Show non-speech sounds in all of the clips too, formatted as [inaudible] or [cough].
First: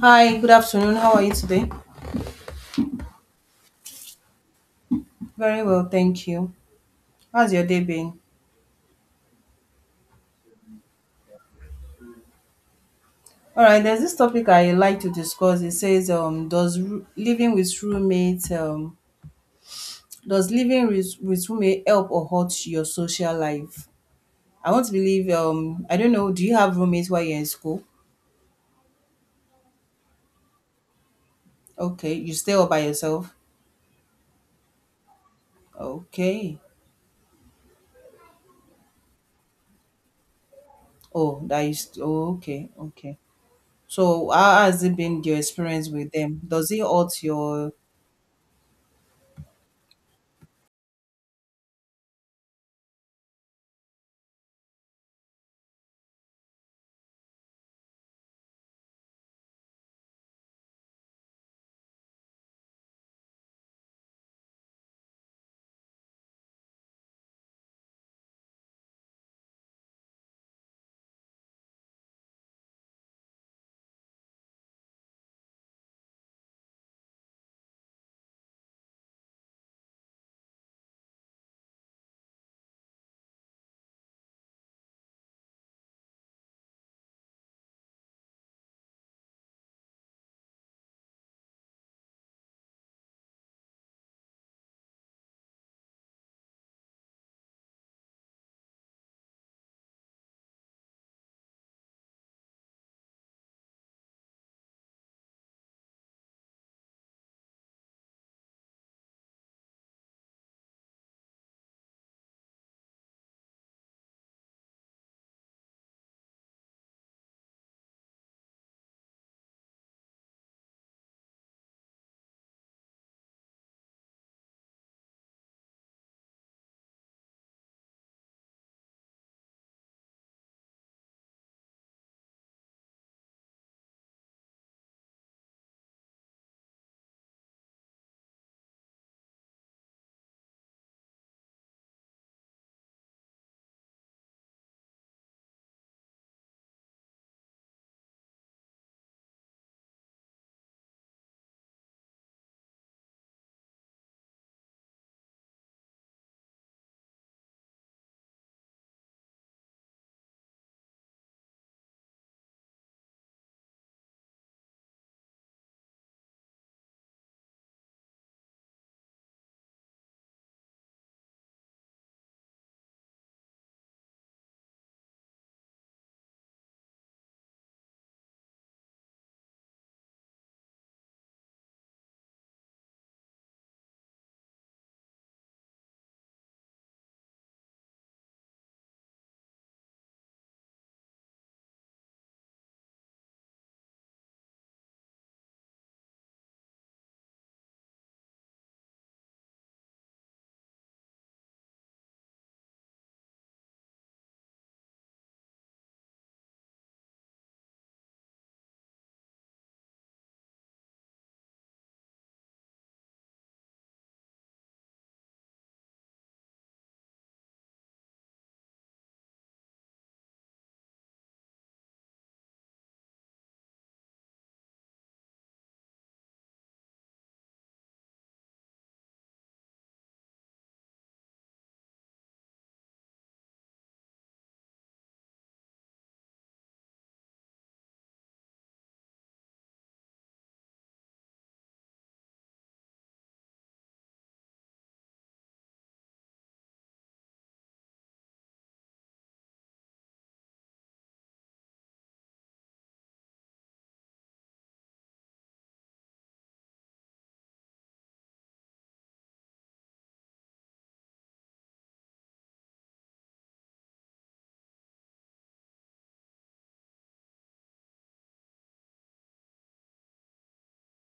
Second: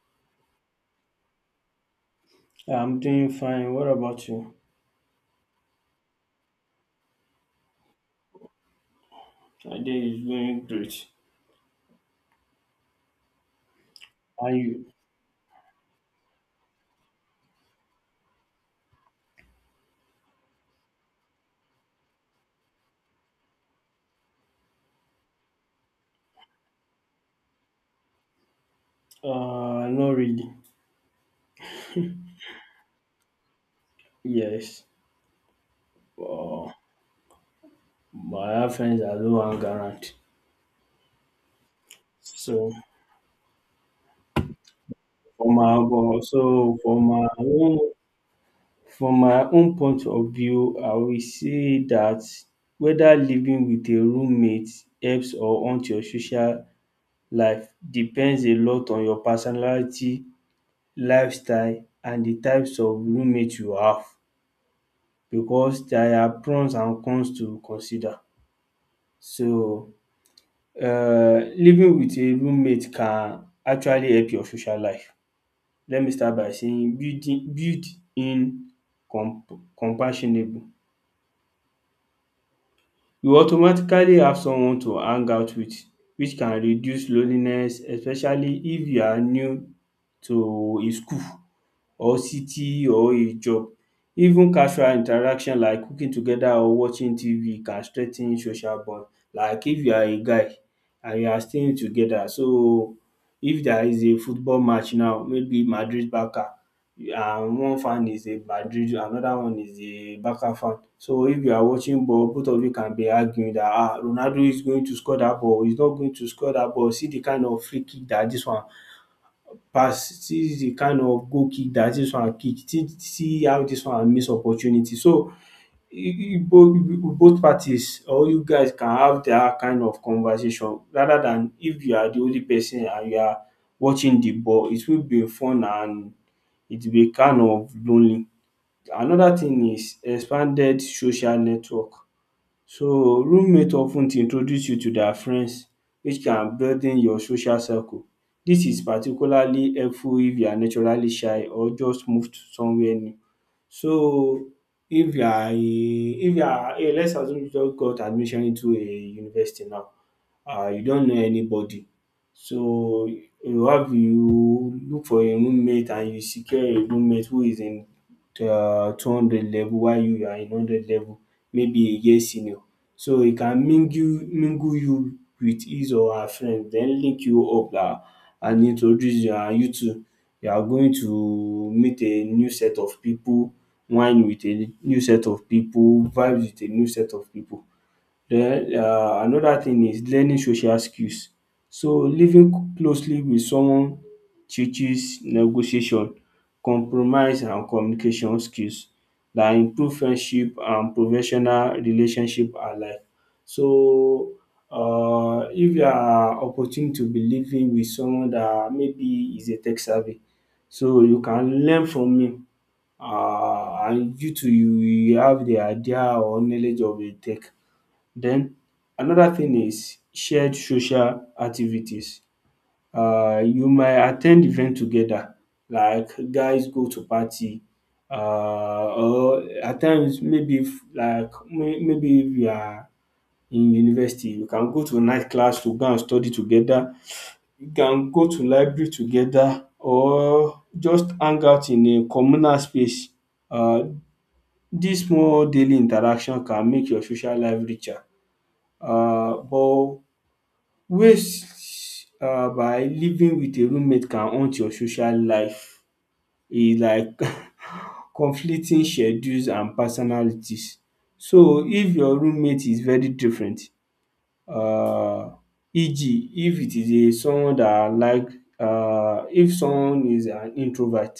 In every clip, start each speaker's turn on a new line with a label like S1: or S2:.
S1: Hi, good afternoon. How are you today?
S2: Yeah, I'm doing fine. What about you?
S1: Very well, thank you. How's your day been?
S2: My day is going great.
S1: All right, there's this topic
S2: Are
S1: I
S2: you?
S1: like to discuss. It says, does living with roommate, does living with roommate help or hurt your social life? I want to believe, I don't know, do you have roommates while you're in school?
S2: Not really.
S1: Okay, you stay all by yourself?
S2: Yes.
S1: Okay.
S2: Uh, I have friends that do hang around.
S1: Oh, that is, oh, okay,
S2: So
S1: okay. So how has it been your
S2: for my
S1: experience with
S2: but
S1: them?
S2: so
S1: Does it
S2: for
S1: hurt
S2: my
S1: your,
S2: own from my own point of view, I will say that whether living with a roommate helps or hurts your social life depends a lot on your personality, lifestyle, and the types of roommate you have, because there are pros and cons to consider. So living with a roommate can actually help your social life. Let me start by saying building build in comp- compassionable you automatically have someone to hang out with, which can reduce loneliness, especially if you are new to a school or city or a job. Even casual interaction like cooking together or watching TV can strengthen social bond. Like if you are a guy and you are staying together, so if there is a football match now, maybe Madrid Barca, and one fan is a Madrid, another one is a Barca fan. So if you are watching ball, both of you can be arguing that ah Ronaldo is going to score that ball, he's not going to score that ball, see the kind of free kick that this one pass, see the kind of goal kick that this one kick, see how this one miss opportunity. So both parties or you guys can have that kind of conversation, rather than if you are the only person and you are watching the ball, it will be fun and it will be kind of lonely. Another thing is expanded social network. So roommate of ten introduce you to their friends, which can broaden your social circle. Dis is particularly helpful if you are naturally shy or just moved somewhere new. So if you are a let's assume you just got admission into a university now, you don know anybody. So you look for a roommate and you secure a roommate who is in 200 level while you are in 100 level, maybe a year senior. So e can mingle you with his or her friend, den link you up, and introduce you, and you too you are going to meet a new set of pipu, wine with a new set of pipu, vibe with a new set of pipu. Den another thing is learning social skills. So living closely with someone teaches negotiation, compromise and communication skills that improve friendship and professional relationship alike. So if you are opportune to be living with someone dat maybe is a tech savvy, so you can learn from him, and you too you will have the idea or knowledge of a tech. Then another thing is shared social activities. You might attend event together, like guys go to party, or at times maybe if you are in university you can go to a night class to go and study together, you can go to library together or just hang out in a communal space. Uh, this small daily interaction can make your social life richer. But ways by living with a roommate can haunt your social life is like [laughs] conflicting schedules and personalities. So if your roommate is very different, um eg if it is a someone dat like, if someone is an introvert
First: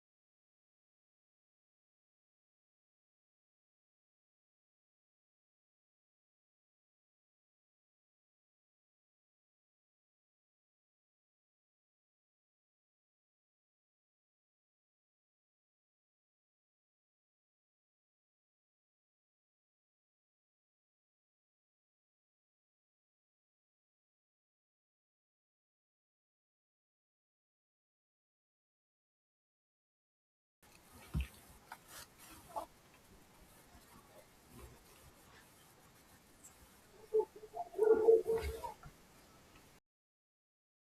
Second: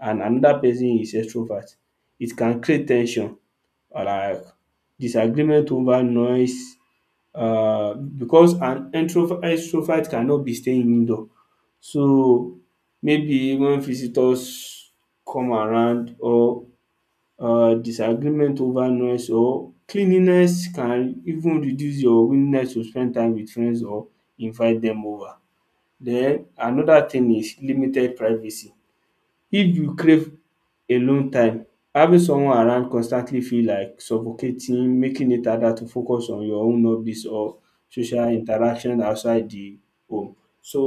S2: and another person is extrovert, it can create ten sion, or like disagreement over noise, because an introvert extrovert cannot be staying indoor, so maybe when visitors come around or disagreement over noise or cleanliness can even reduce your willingness to spend time with friends or invite dem over. Den another thing is limited privacy. If you crave alone time, having someone around constantly feel like suffocating, making it harder to focus on your own hobbies or social interaction outside the home. So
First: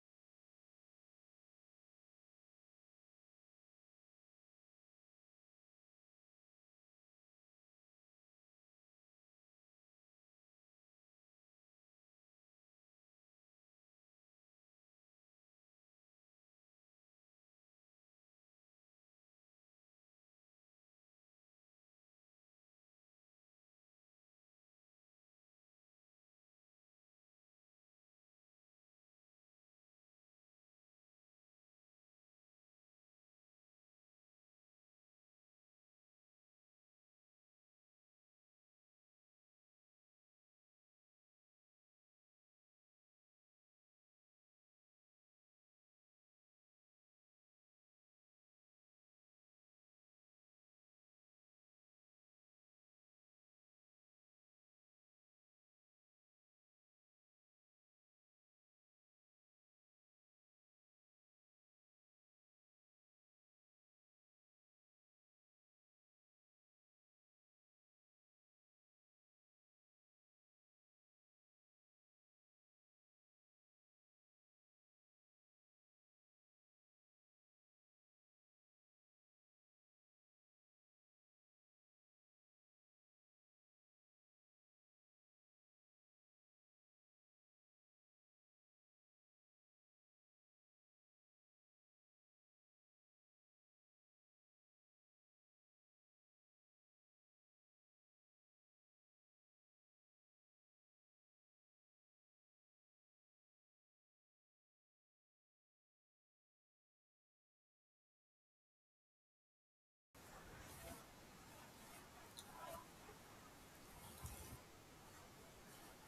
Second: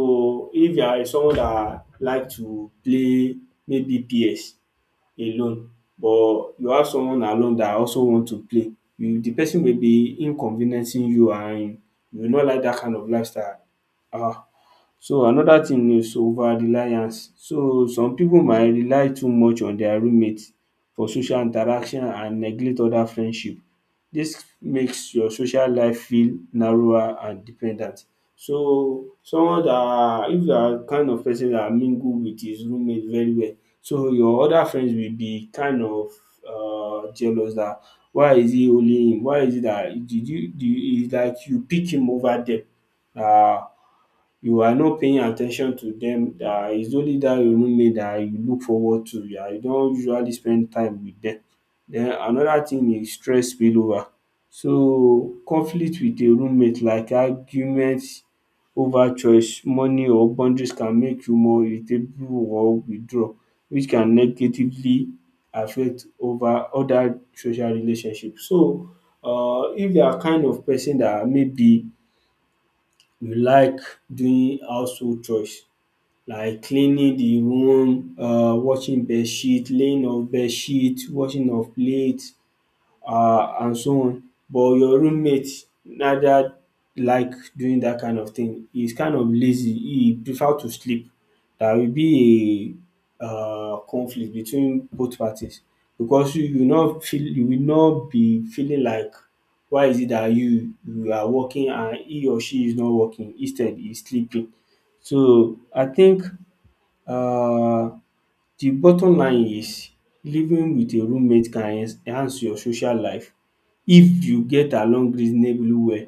S2: if you are someone that like to play maybe PS alone, but you have someone along that also want to play, you the person may be inconveniencing you, and you no like dat kind of lifestyle. um So another thing is over reliance, so some pipu might rely too much on their roommate for social interaction and neglect other friendship. Dis makes your social life feel narrower and dependent. So someone dat, if you are kind of person dat mingle with his roommate very well, so your other friends will be kind of jealous dat why is it only him, why is it dat did you, is like you pick him over dem, um you are not paying at ten tion to dem, it's only dat roommate dat you look forward to, you don usually spend time wit dem. Den another thing is stress spillover. So conflict wit a roommate like argument over choice, money or boundaries can make you more irritable or withdraw, which can negatively affect over other social relationship. So if you are kind of person dat maybe you like doing household chores, like cleaning the room, washing bedsheet, laying of bedsheet, washing of plate, and so on. But your roommate neither like doing that kind of thing. He's kind of lazy. He prefer to sleep. There will be a conflict between both parties, because you will not be feeling like why is it that you are working and he or she is not working, instead he's sleeping. So I think, uh, the bottom line is living with a roommate can enhance your social life if you get along reasonably well,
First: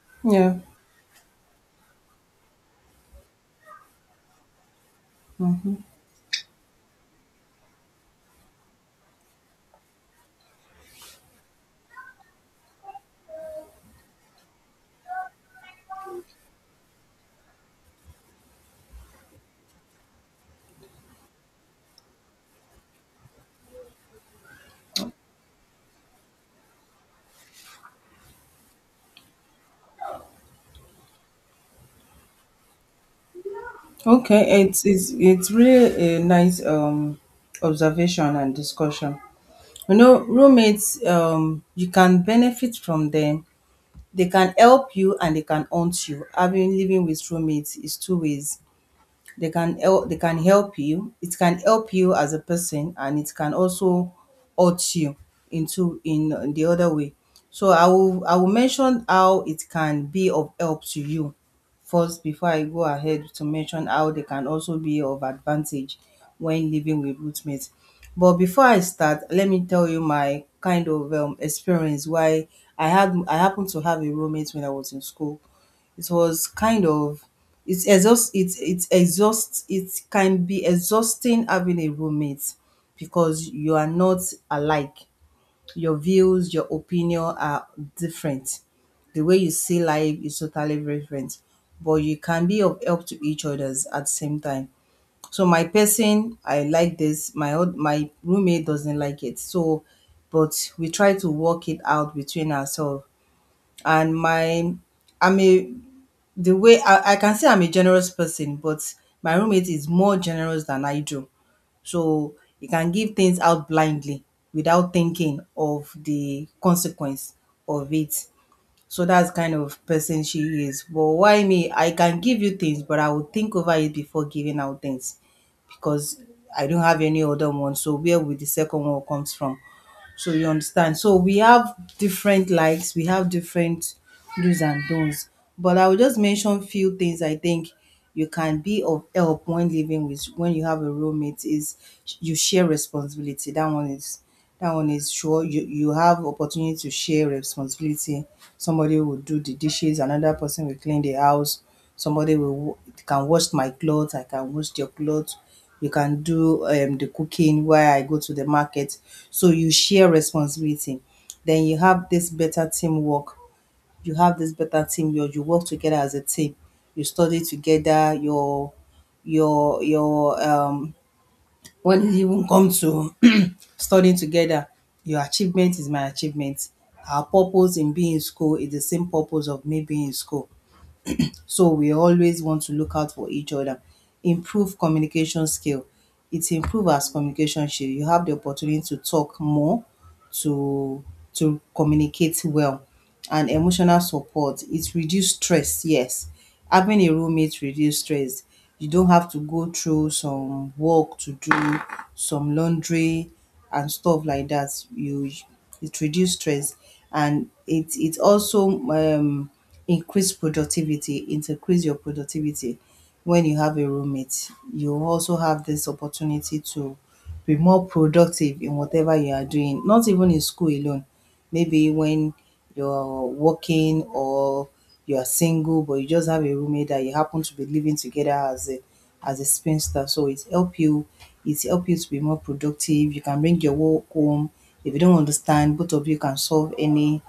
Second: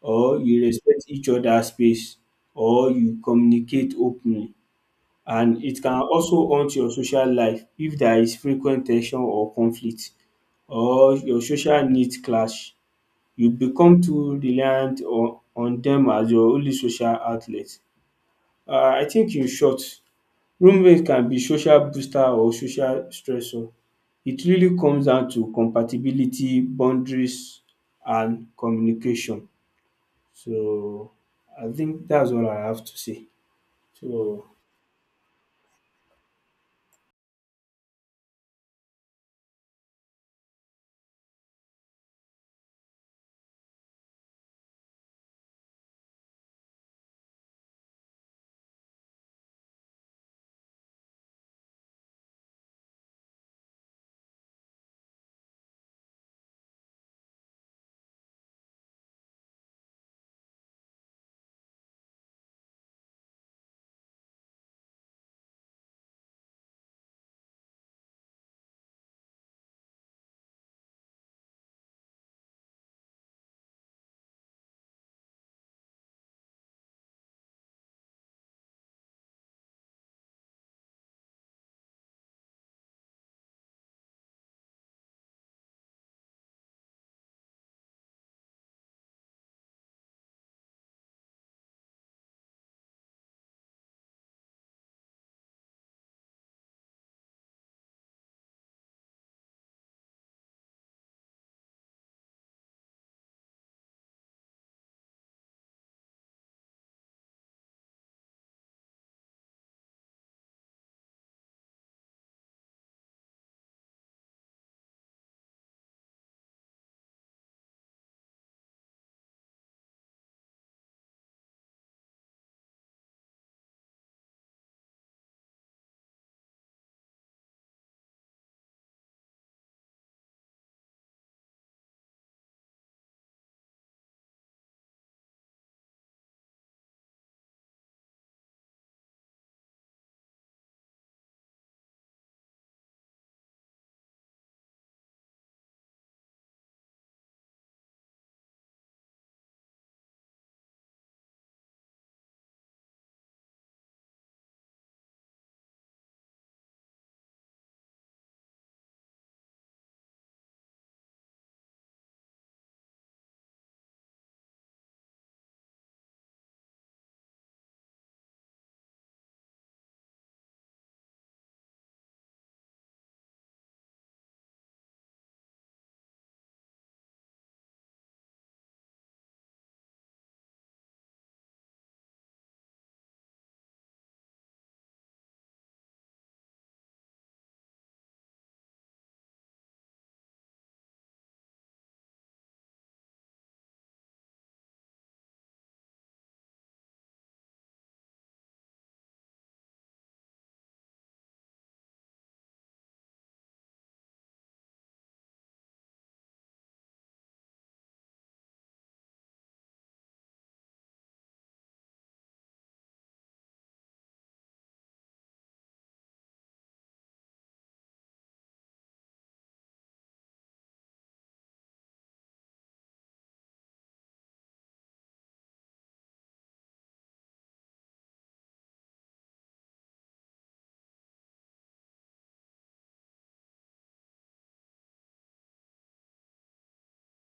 S2: or
S1: yeah.
S2: you respect each other space, or you communicate openly, and it can also haunt your social life if there is frequent ten sion or conflict, or your social needs clash, you become too reliant on dem as your only social outlet. I think in short, roommate can be social booster or social stressor. It really comes down to compatibility, boundaries and communication. So I think that's all I have to say. So
S1: Okay, it's really a nice observation and discussion. You know, roommates, you can benefit from them. They can help you and they can haunt you. Having living with roommates is two ways, they can help you, it can help you as a person, and it can also hurt you into in the other way. So I will mention how it can be of help to you first before I go ahead to mention how they can also be of advantage when living with roommates. But before I start, let me tell you my kind of experience. Why I happened to have a roommate when I was in school. It was kind of, it's exhaust it can be exhausting having a roommate because you are not alike. Your views, your opinion are different. The way you see life is totally different, but you can be of help to each others at the same time. So my person, I like this. My roommate doesn't like it. So, but we try to work it out between ourselves. And my I'm a the way I can say I'm a generous person, but my roommate is more generous than I do. So he can give things out blindly without thinking of the consequence of it. So that's kind of person she is. But why me? I can give you things, but I will think over it before giving out things because I don't have any other one. So where will the second one comes from? So you understand. So we have different likes, we have different do's and don'ts. But I will just mention few things. I think you can be of help when living with when you have a roommate is you share responsibility. That one is sure, you have opportunity to share responsibility. Somebody will do the dishes, another person will clean the house, somebody will can wash my clothes, I can wash your clothes, you can do the cooking while I go to the market. So you share responsibility. Then you have this better teamwork. You have this better team. You work together as a team. You study together. Your When it even come to [clears throat] studying together, your achievement is my achievement. Our purpose in being in school is the same purpose of me being in school. So we always want to look out for each other. Improve communication skill. You have the opportunity to talk more, to to communicate well. And emotional support. It reduce stress, yes. Having a roommate reduce stress. You don't have to go through some work to do, some laundry and stuff like that. You It reduce stress, and it also increase productivity, it increase your productivity when you have a roommate. You also have this opportunity to be more productive in whatever you are doing, not even in school alone. Maybe when you're working, or you are single but you just have a roommate that you happen to be living together as a spinster. So it help you to be more productive. You can bring your work home. If you don't understand, both of you can solve any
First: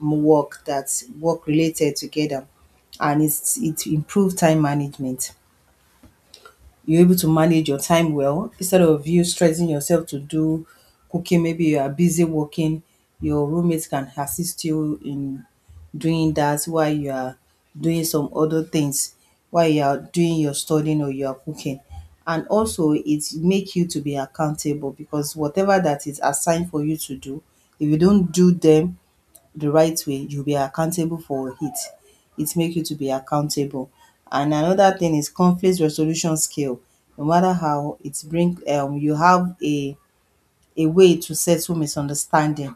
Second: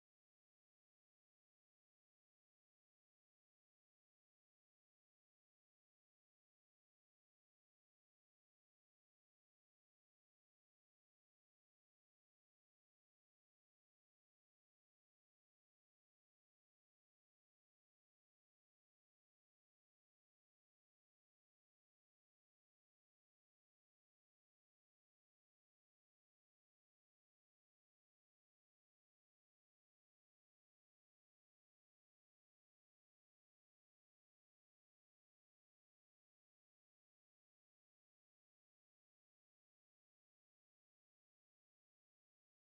S1: work that's work related together, and it improve time management. You're able to manage your time well instead of you stressing yourself to do cooking. Maybe you are busy working, your roommate can assist you in doing that while you are doing some other things, while you are doing your studying or you are cooking. And also it make you to be accountable because whatever that is assigned for you to do, if you don't do them the right way, you'll be accountable for it. It make you to be accountable. And another thing is conflict resolution skill. No matter how it bring, you have a way to settle misunderstanding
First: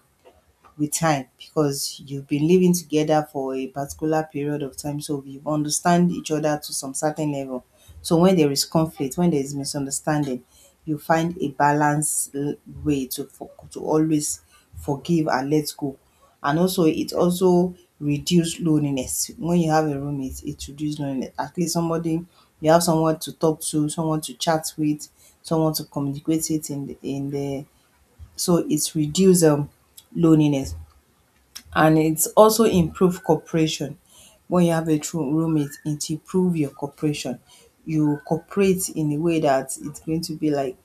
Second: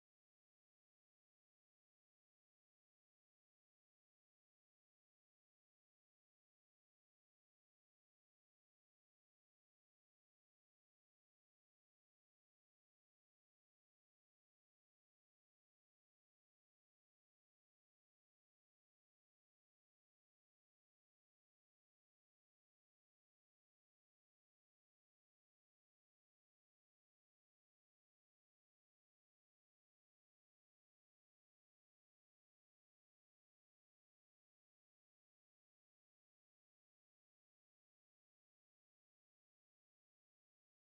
S1: with time because you've been living together for a particular period of time, so you understand each other to some certain level. So when there is conflict, when there is misunderstanding, you find a balanced way to always forgive and let go. And also, it also reduce loneliness. When you have a roommate, it reduces loneliness. At least somebody, you have someone to talk to, someone to chat with, someone to communicate it in the, so it's reduce loneliness. And it's also improve cooperation. When you have a true roommate, it improve your cooperation. You cooperate in a way that it's going to be like,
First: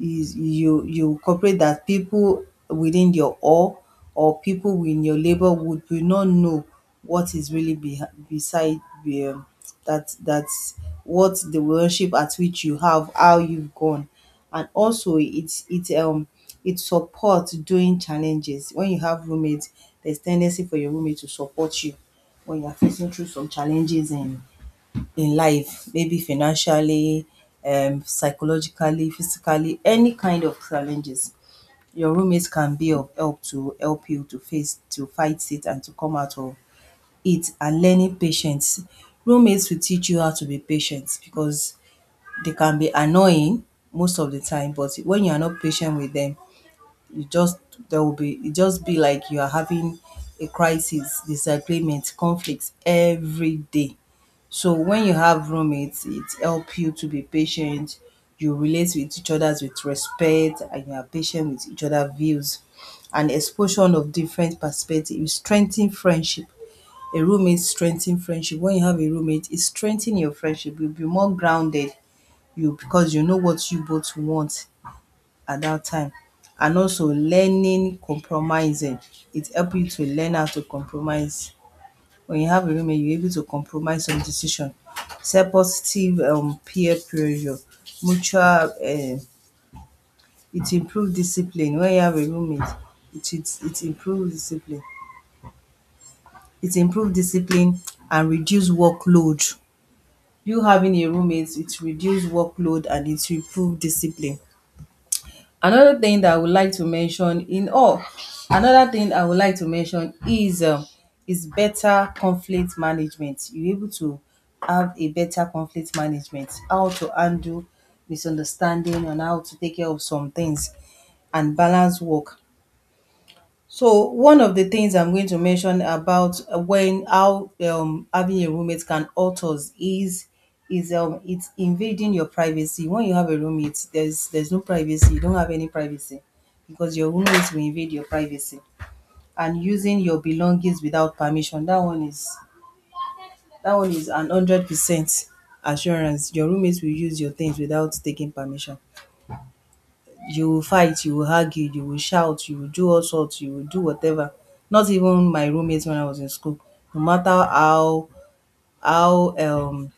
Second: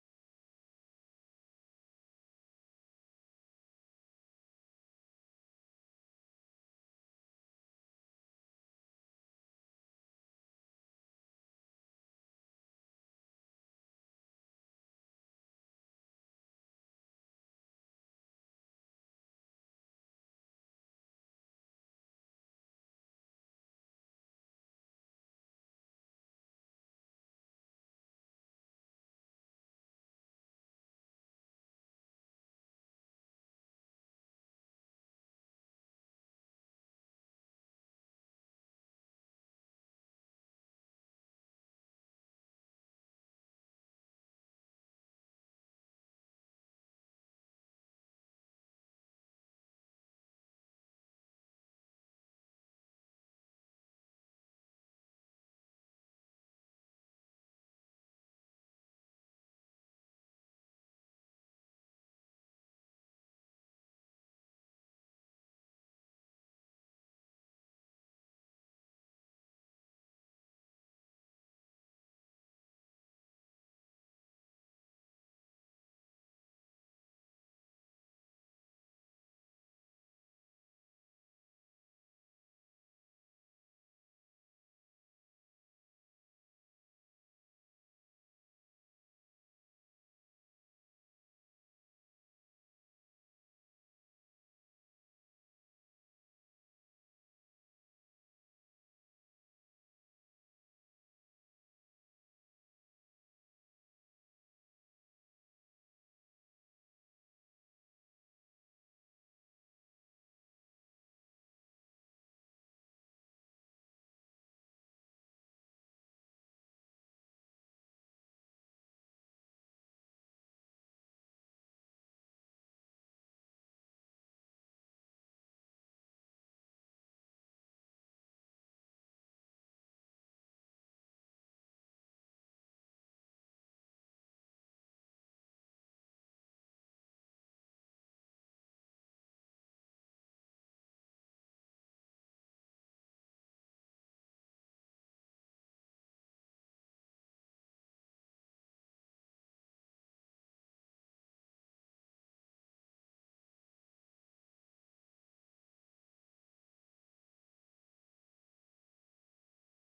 S1: is you cooperate that people within your, or people within your labor would, will not know what is really be beside the, that that's what the worship at which you have, how you've gone. And also it supports during challenges. When you have roommates, there's tendency for your roommate to support you when you're facing through some challenges in life, maybe financially, psychologically, physically, any kind of challenges. Your roommates can be of help to help you to fight it and to come out of it. And learning patience. Roommates will teach you how to be patient because they can be annoying most of the time, but when you are not patient with them, you just there will be, it just be like, you are having a crisis, disagreement, conflicts every day. So when you have roommates, it help you to be patient. You relate with each other with respect and you are patient with each other views. And exposure of different perspective, you strengthen friendship. A roommate strengthen friendship. When you have a roommate, it strengthen your friendship. You'll be more grounded. You, because you know what you both want at that time. And also learning compromising. It help you to learn how to compromise. When you have a roommate, you're able to compromise some decision. Set positive, peer pressure, mutual, it improves discipline. When you have a roommate, it improves discipline. It improves discipline and reduce workload. You having a roommate, it reduce workload and it improve discipline. Another thing that I would like to mention in all, another thing I would like to mention is better conflict management. You're able to have a better conflict management, how to handle misunderstanding and how to take care of some things, and balance work. So one of the things I'm going to mention about when how having a roommate can hurt us is, it's invading your privacy. When you have a roommate, there's no privacy. You don't have any privacy because your roommate will invade your privacy and using your belongings without permission. That one is an 100% assurance. Your roommate will use your things without taking permission. You will fight, you will argue, you will shout, you will do all sorts, you will do whatever. Not even my roommates when I was in school, no matter how how um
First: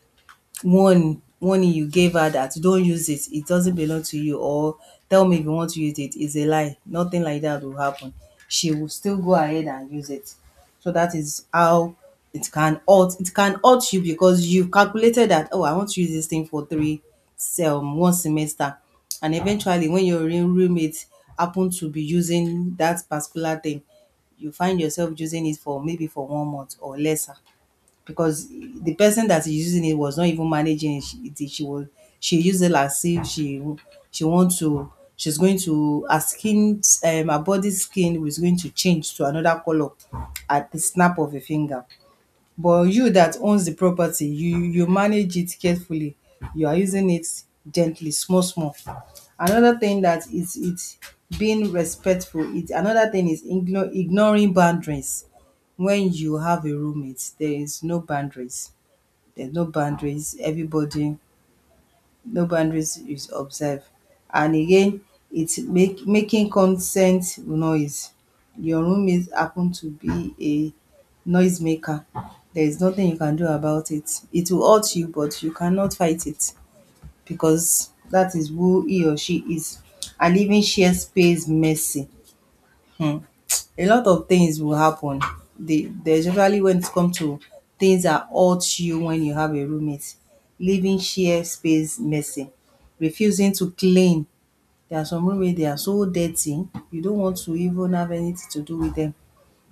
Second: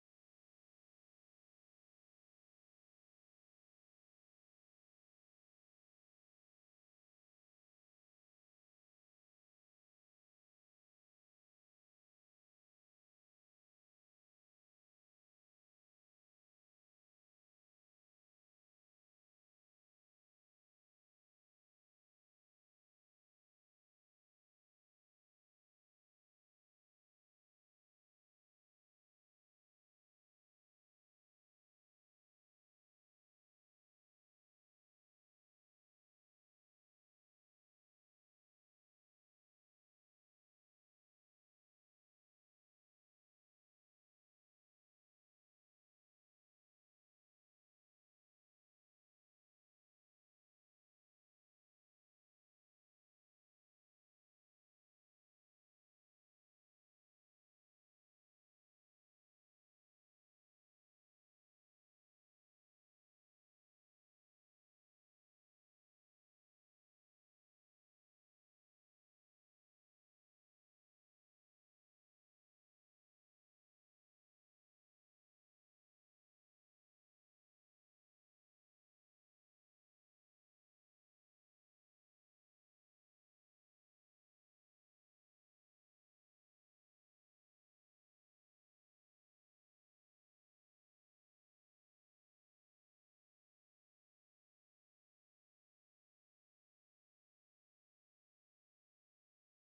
S1: warning you gave her that don't use it, it doesn't belong to you, or tell me if you want to use it, is a lie. Nothing like that will happen. She will still go ahead and use it. So that is how it can hurt you because you've calculated that, oh, I want to use this thing for three one semester, and eventually when your real roommate happen to be using that particular thing, you find yourself using it for maybe for one month or lesser because the person that is using it was not even managing it. She was she used it as if she wants to, she's going to her skin her body skin was going to change to another color at the snap of a finger. But you that owns the property, you manage it carefully. You are using it gently, small small. Another thing that is it's being respectful. It Another thing is ignoring boundaries. When you have a roommate, there is no boundaries. There's no boundaries, everybody, no boundaries is observed. And again, it's make making consent noise. Your roommate happen to be a noisemaker. There is nothing you can do about it. It will hurt you, but you cannot fight it because that is who he or she is. And even share space messy. Hmm a lot of things will happen. They, especially when it comes to things that hurt you when you have a roommate, leaving share space messy, refusing to clean. There are some roommates they are so dirty, you don't want to even have anything to do with them.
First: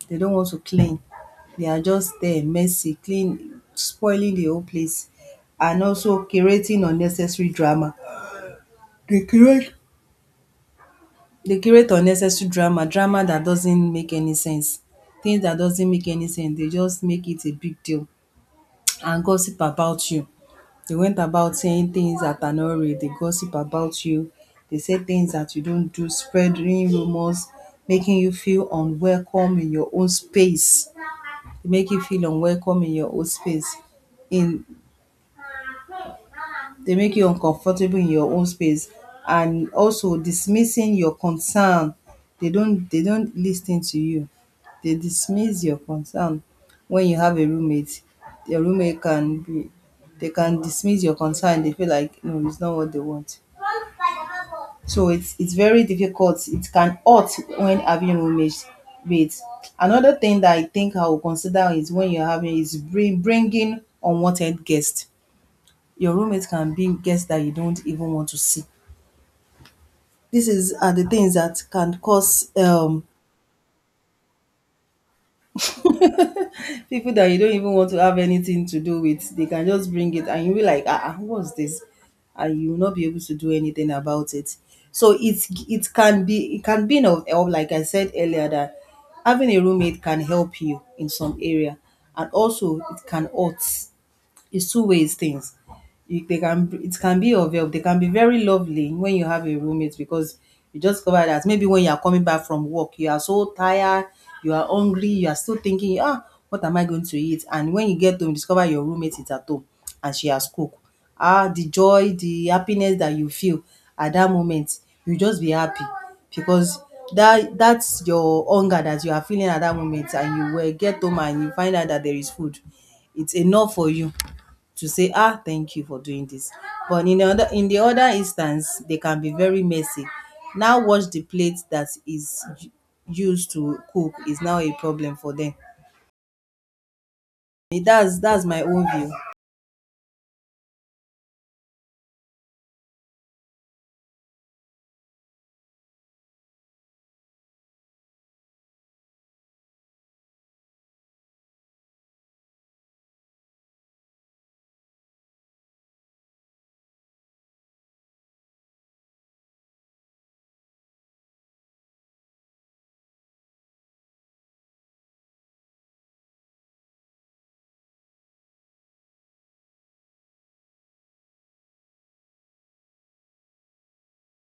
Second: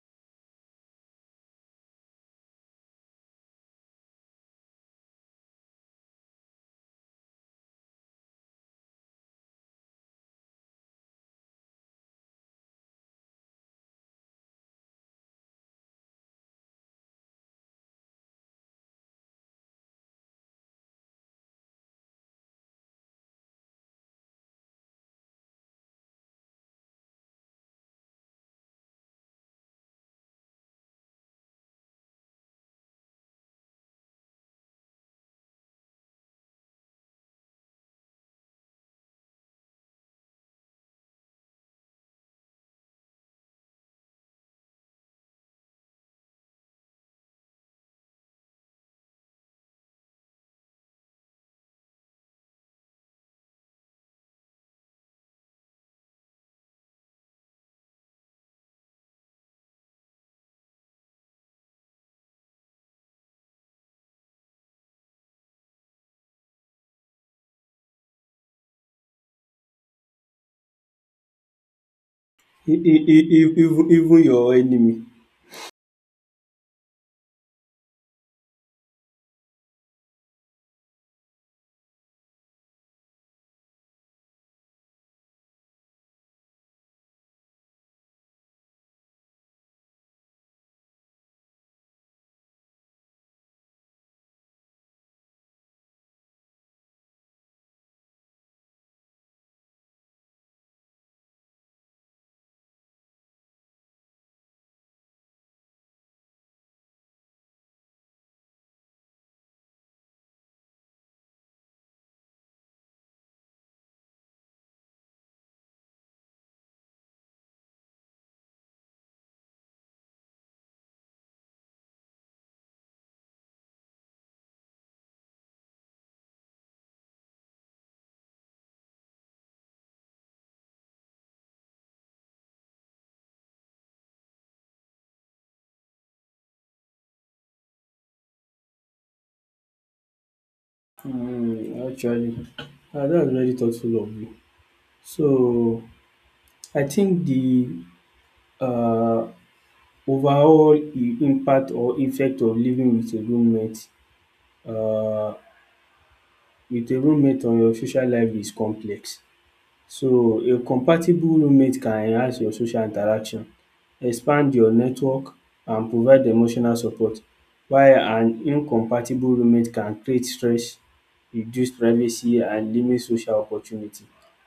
S1: They don't want to clean. They are just there messy, clean, spoiling the whole place, and also creating unnecessary drama. Dey create unnecessary drama, drama that doesn't make any sense. Things that doesn't make any sense, they just make it a big deal [tsk] and gossip about you. They went about saying things that are not real. They gossip about you. They say things that you don't do, spreading rumors, making you feel unwelcome in your own space. They make you feel unwelcome in your own space. In They make you uncomfortable in your own space and also dismissing your concern. They don't listen to you. They dismiss your concern. When you have a roommate, your roommate can be they can dismiss your concern. They feel like no, it's not what they want. So it's very difficult. It can hurt when having roommates. Wait, another thing that I think I will consider is when you're having is bringing unwanted guests. Your roommate can be guests that you don't even want to see. This is are the things that can cause
S2: e e e e- even even your enemy.
S1: [laughs] people that you don't even want to have anything to do with. They can just bring it, and you'll be like, ah, ah, what's this? And you will not be able to do anything about it. So it can be of help, like I said earlier, that having a roommate can help you in some area, and also it can hurt. It's two ways things. You, they can it can be of help. They can be very lovely when you have a roommate because you just cover that maybe when you are coming back from work, you are so tired, you are hungry, you are still thinking, ah, what am I going to eat? And when you get home, you discover your roommate is at home and she has cooked. Ah, the joy, the happiness that you feel at that moment, you just be happy because that's your hunger that you are feeling at that moment and you will get home and you find out that there is food. It's enough for you to say, ah, thank you for doing this. But in the other instance, they can be very messy. Now wash the plate that is used to cook is now a problem for them. Eh, that's my own view.
S2: Hmm. Actually, ah, that's very thoughtful of you. So I think the um impact or effect of living with a roommate um with a roommate on your social life is complex. So a compatible roommate can enhance your social interaction, expand your network and provide emotional support, while an incompatible roommate can create stress, reduce privacy and limit social opportunity.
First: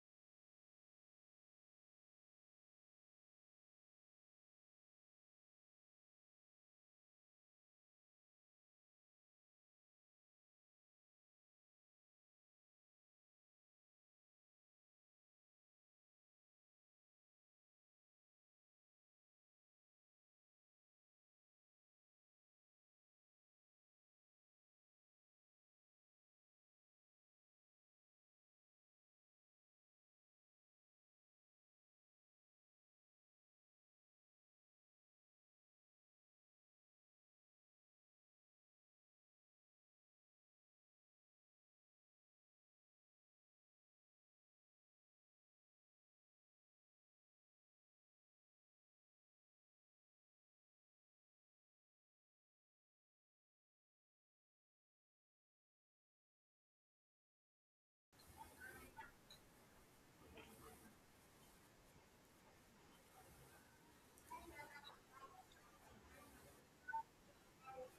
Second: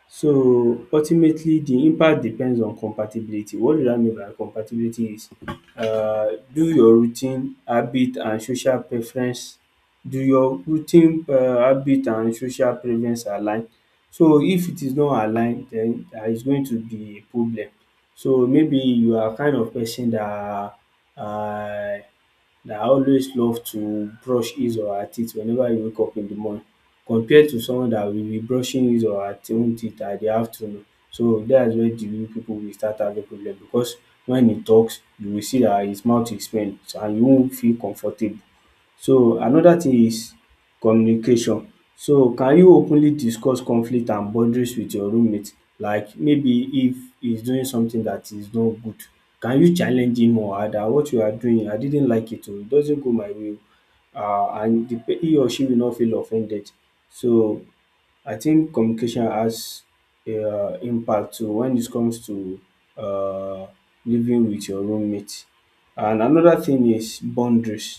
S2: So ultimately the impact depends on compatibility. What do I mean by compatibility is, uh, do your routine, habit and social preference, do your routine habit and social preference align? So if it is not aligned, then it's going to be a problem. So maybe you are kind of person that, uh, that always love to brush his or her teeth whenever you wake up in the morning, compared to someone that will be brushing his or her own teeth at the afternoon. So that's where the real people will start having problem, because when he talks you will see that his mouth is pain and you won't feel comfortable. So another thing is communication. So can you openly discuss conflict and boundaries with your roommate? Like, maybe if he's doing something that is not good, can you challenge him or her that what you are doing, I didn't like it or it doesn't go my way oh. And the pe he or she will not feel offended. So I think communication has impact too when it comes to um living with your roommate. And another thing is boundaries.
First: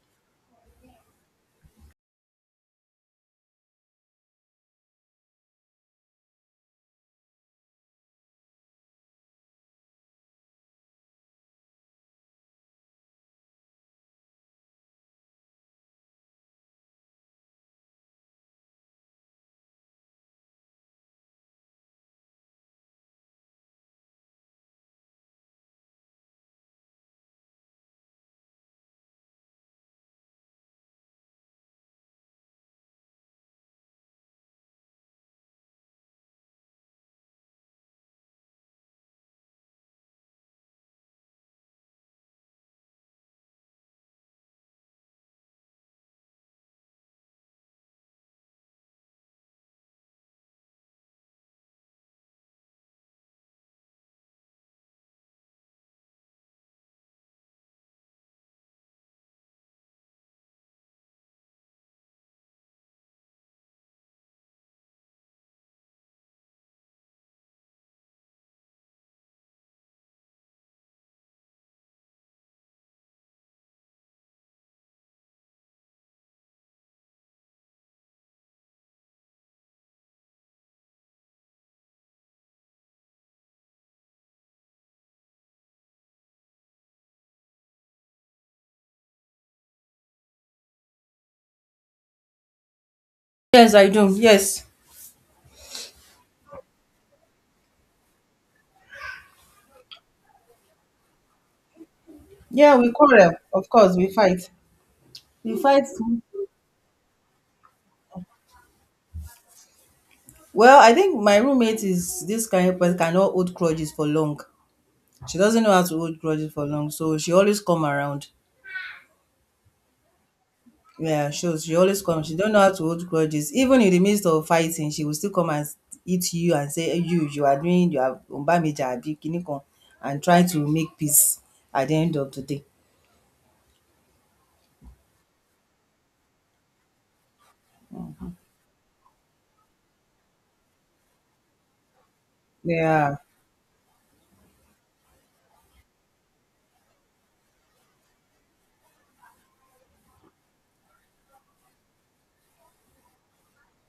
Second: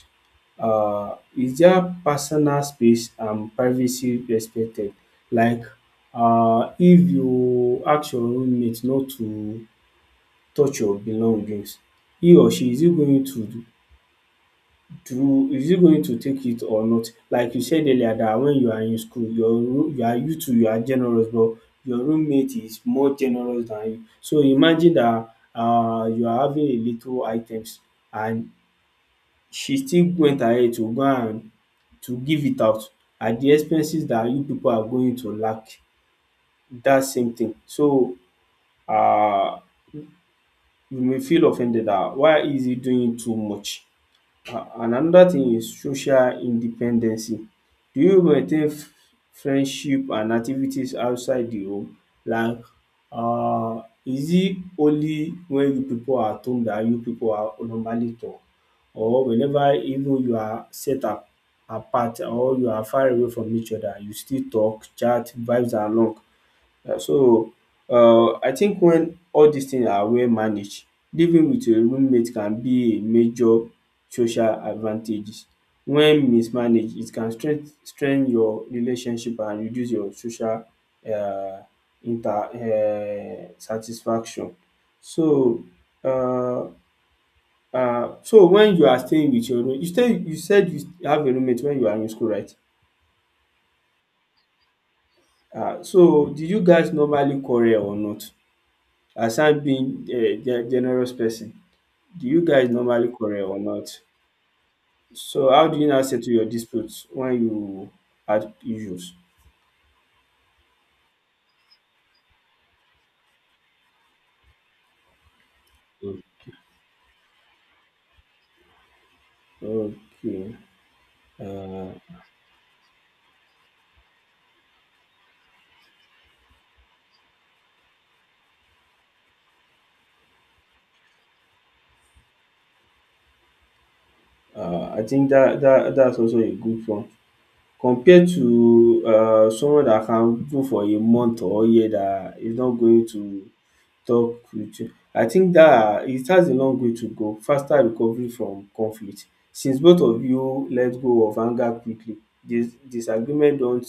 S2: Is there personal space and privacy respected? Like, if you ask your roommate not to touch your belongings, he going to, is it going to take it or not? Like you said earlier that when you are in school your room, you are you too you are generous, but your roommate is more generous than you. So imagine that, you are having a little items, and she still went ahead to go and to give it out at the expenses that you people are going to lack that same thing. So, uh, you may feel offended that why is he doing too much? And another thing is social independency. Do you maintain friendship and activities outside the home? Like is it only when you people are at home that you people are normally talk, or whenever even you are set a apart or you are far away from each other you still talk, chat, vibes along. So I think when all dis things are well managed, living with a roommate can be a major social advantages. When mismanaged, it can strength strain your relationship and reduce your social um inter satisfaction. So um when you are staying with your roommate you stay, you said you have a roommate when you are in school, right?
S1: Yes, I do. Yes.
S2: So did you guys normally quarrel or not? Aside being a ge generous person, do you guys
S1: Yeah, we
S2: normally
S1: quarrel.
S2: quarrel or
S1: Of
S2: not?
S1: course, we fight.
S2: So
S1: We
S2: how do
S1: fight.
S2: you now settle your disputes when you had issues?
S1: Well, I think my roommate is this kind of person cannot hold grudges for long. She doesn't know how to hold grudges for long, so she always come around.
S2: Mm. Okay.
S1: Yeah, she
S2: Uh,
S1: always come. She don't know how to hold grudges. Even in the midst of fighting, she will still come and eat you and say, "Eh, you are doing, you are umbameja abi kini kan," and try to make peace at the end of the day.
S2: I think that, that's also a good one. Compared to, someone that can go for a month or a year that is not going
S1: Yeah,
S2: to talk with you. I think that it has a long way to go. Faster recovery from conflict. Since both of you let go of anger quickly, disagreement don't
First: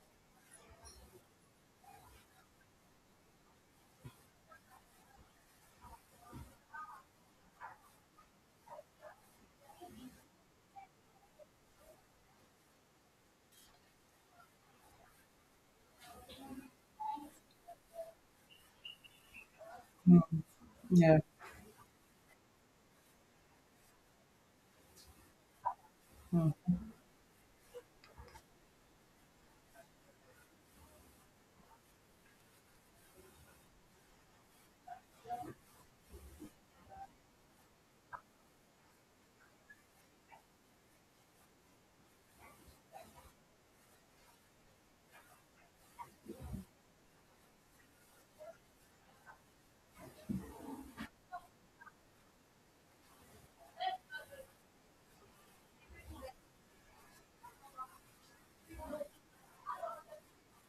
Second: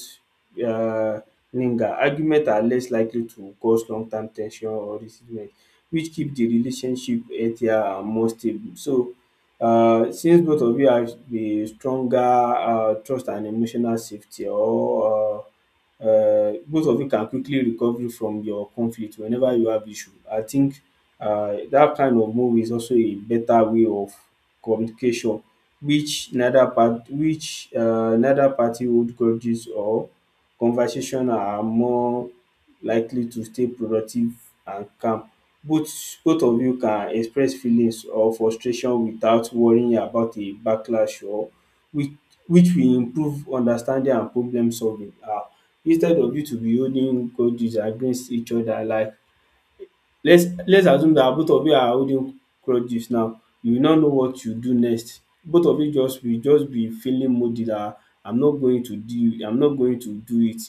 S2: um linger. Argument are less likely to cause long term ten sion or resentment, which keep the relationship healthier and more stable. So since both of you have a stronger trust and emotional safety, or both of you can quickly recover from your conflict whenever you have issue. I think
S1: yeah,
S2: that kind of move is also a better way of communication, which neither part, which neither party hold grudges, or conversation are more likely to stay productive and calm. Both of you can express feelings or frustration without worrying about a backlash, or which which will improve understanding and problem solving. Instead of you to be holding grudges against each other, like let's assume that both of you are holding grudges now, you will not know what you do next, both of you just will just be feeling moody that I'm not going to do it.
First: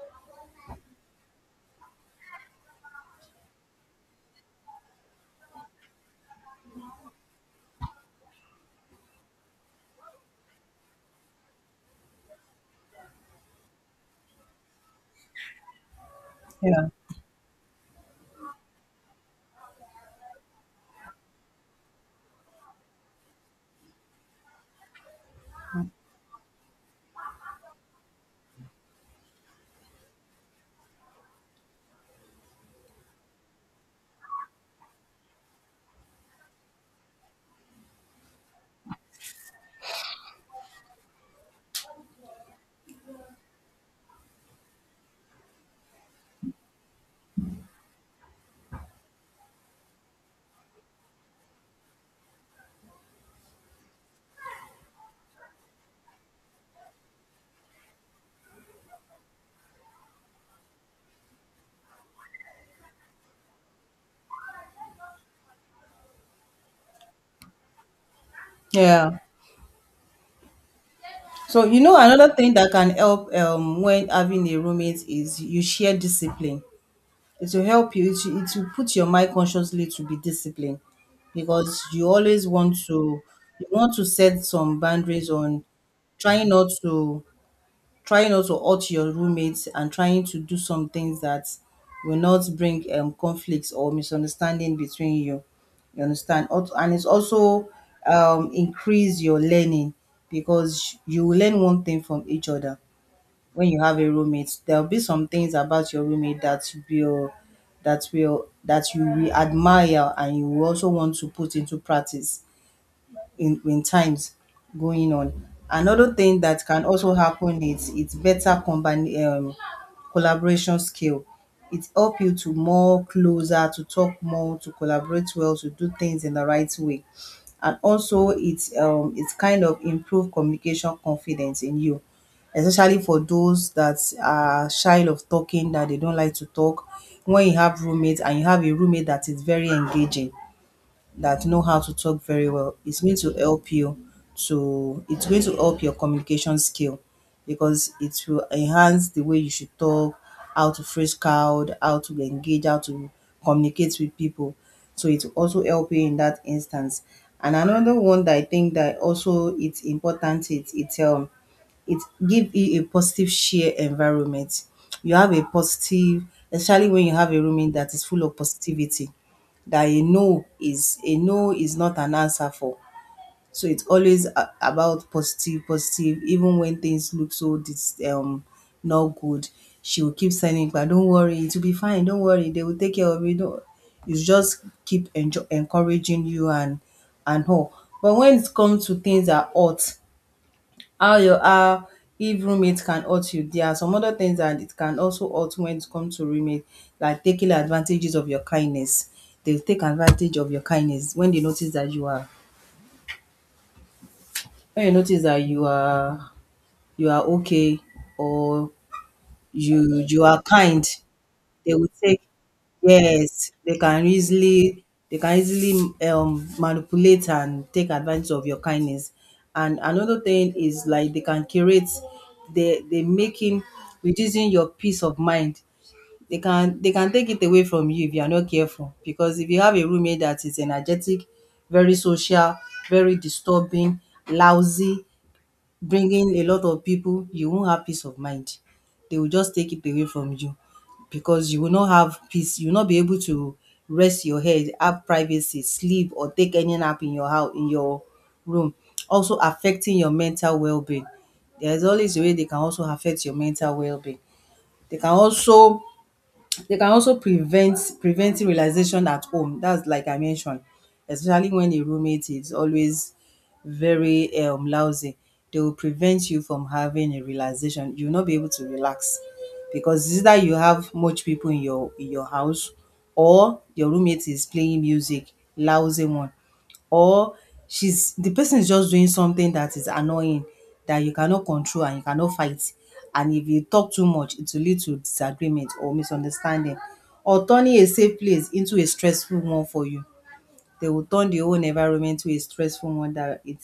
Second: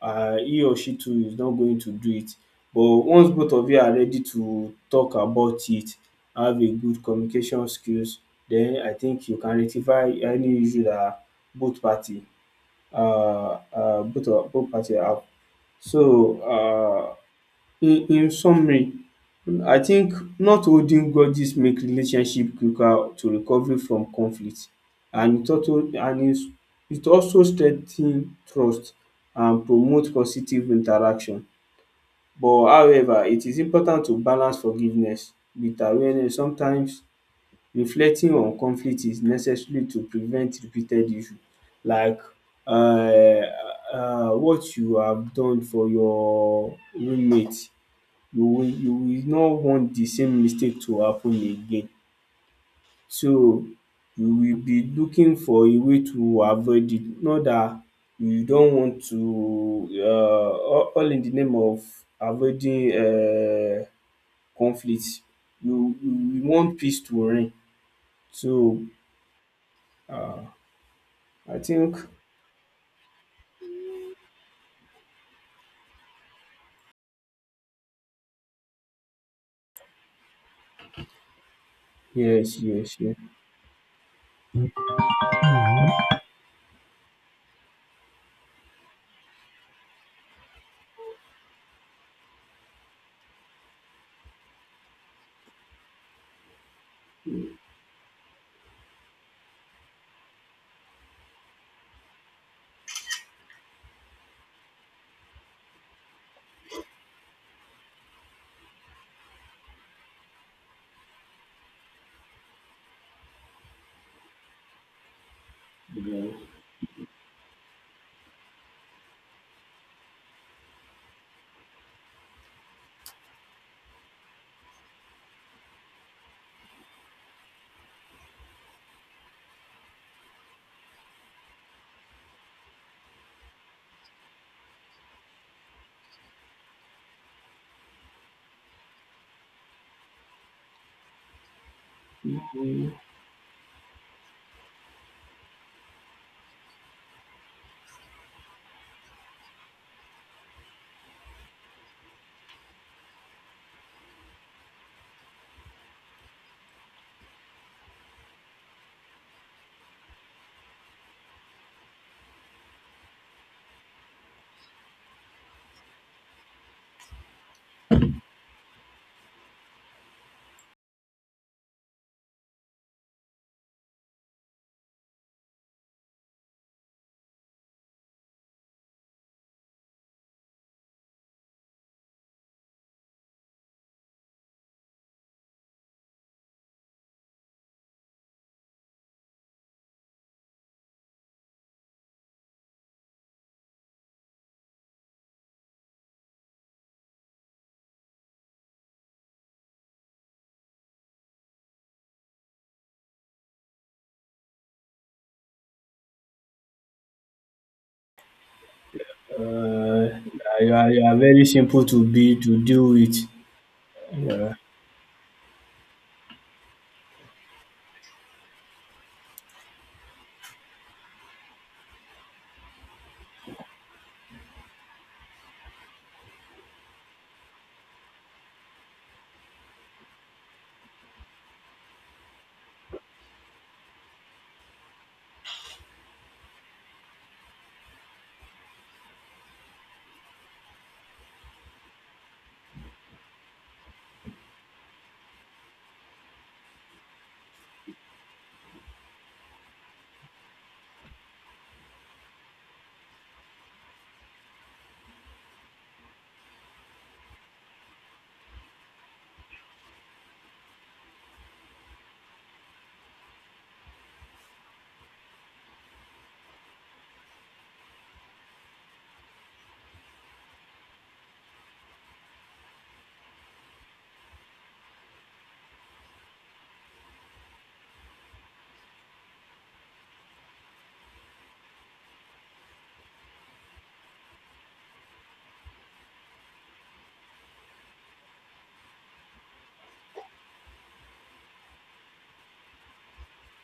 S2: He or she too is not going to do it, but once both of you are ready to talk about it, have a good communication skills, then I think you can rectify any issue that both party, both of both party have. So
S1: yeah,
S2: um in summary, I think not holding grudges make relationship quicker to recovery from conflict, and it also, it also strengthen trust and promote positive interaction, but however it is important to balance forgiveness with awareness sometimes. Reflecting on conflict is necessary to prevent repeated issue, like um what you have done for your roommate, you will not want the same mistake to happen again. So you will be looking for a way to avoid it, not that you don't want to, all in the name of avoiding conflict. You want peace to reign. So
S1: yeah.
S2: um I
S1: So you know
S2: think,
S1: another thing that can help when having a roommate is you share discipline. It will help you. It will put your mind consciously to be disciplined because you always
S2: yes,
S1: want
S2: yes, yes.
S1: to set some boundaries on trying not to trying not to hurt your roommates and trying to do some things that will not bring conflicts or misunderstanding between you. You understand? And it's also increase your learning because you will learn one thing from each other. When you have a roommate there'll be some things about your roommate that will that you will admire and you will also want to put into practice in times going on. Another
S2: Yeah.
S1: thing that can also happen is it's better combine collaboration skill. It help you to more closer, to talk more, to collaborate well, to do things in the right way. And also it's kind of improve communication confidence in you. Especially for those that are shy of talking, that they don't like to talk. When you have roommates and you have a roommate that is very engaging, that know how to talk very well, it's going to help you to it's going to help your communication skill because it will enhance the way you should talk, how to phrase crowd, how to engage, how to communicate with people. So it will also help you in that instance. And another one that I think that also it's important, it give you a positive share environment. You have a positive, especially when you have a roommate that is full of positivity, that a no is not an answer for. So it's always about positive, positive. Even when things look so not good, she will keep sending. But don't worry, it will be fine. Don't worry, they will take care of it. Don't. You just keep encouraging you and her. But when it comes to things that hurt, how your how if roommate can hurt you, there are some other things that it can also hurt when it comes to roommate, like taking advantages of your kindness. They take advantage of your kindness when they notice that you are when you notice that you are okay or you
S2: Uh,
S1: you are
S2: you
S1: kind.
S2: are, you are very
S1: They
S2: simple
S1: will
S2: to
S1: take,
S2: be to deal with.
S1: yes, they can easily manipulate and take advantage of your kindness. And another thing is like they can curate they making reducing your peace of mind. They can take it away from you if you are not careful. Because if you have a roommate that is energetic, very social, very disturbing, lousy, bring in a lot of people, you won't have peace of mind. They will just take it away from you because you will not have peace. You will not be able to rest your head, have privacy, sleep, or take any nap in your house, in your room. Also affecting your mental well-being. There's always a way they can also affect your mental well-being. They can also prevent realization at home. That's like I mentioned, especially when a roommate is always very lousy. They will prevent you from having a realization. You will not be able to relax because it's either you have much people in your house or your roommate is playing music, lousy one, or she's the person is just doing something that is annoying that you cannot control and you cannot fight. And if you talk too much, it will lead to disagreement or misunderstanding or turning a safe place into a stressful one for you. They will turn the whole environment to a stressful one that it,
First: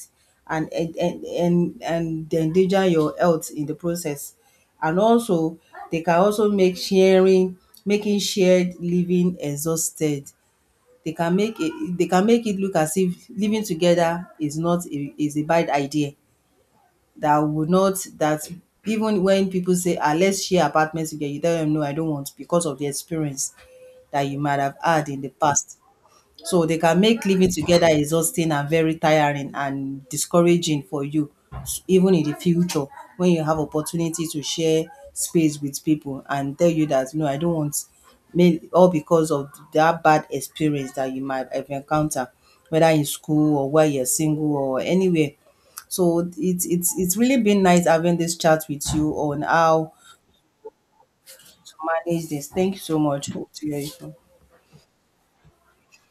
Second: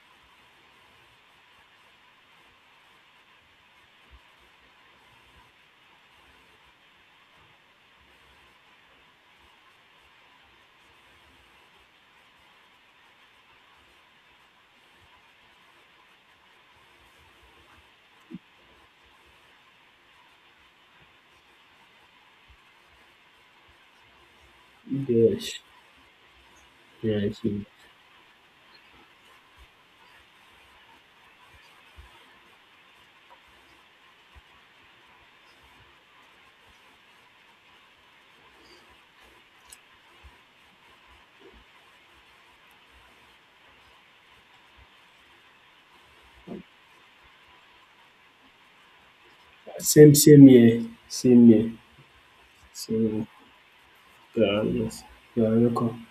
S1: and they endanger your health in the process. And also they can also make sharing making shared living exhausted. they can make it they can make it look as if living together is not a is a bad idea, that would not that even when people say ah let's share apartments together you tell them no I don't want because of the experience that you might have had in the
S2: Yes,
S1: past. So they can make
S2: yes,
S1: living
S2: yes.
S1: together exhausting and very tiring and discouraging for you, even in the future when you have opportunity to share space with people and tell you that no, I don't want, may all because of that bad experience that you might have encountered, whether in school or while you're single or anywhere. So it's really been nice having this chat with you on how
S2: Same, same here, same here.
S1: to manage this. Thank you so
S2: So,
S1: much. Hope to hear you.
S2: yeah, yes. You are welcome.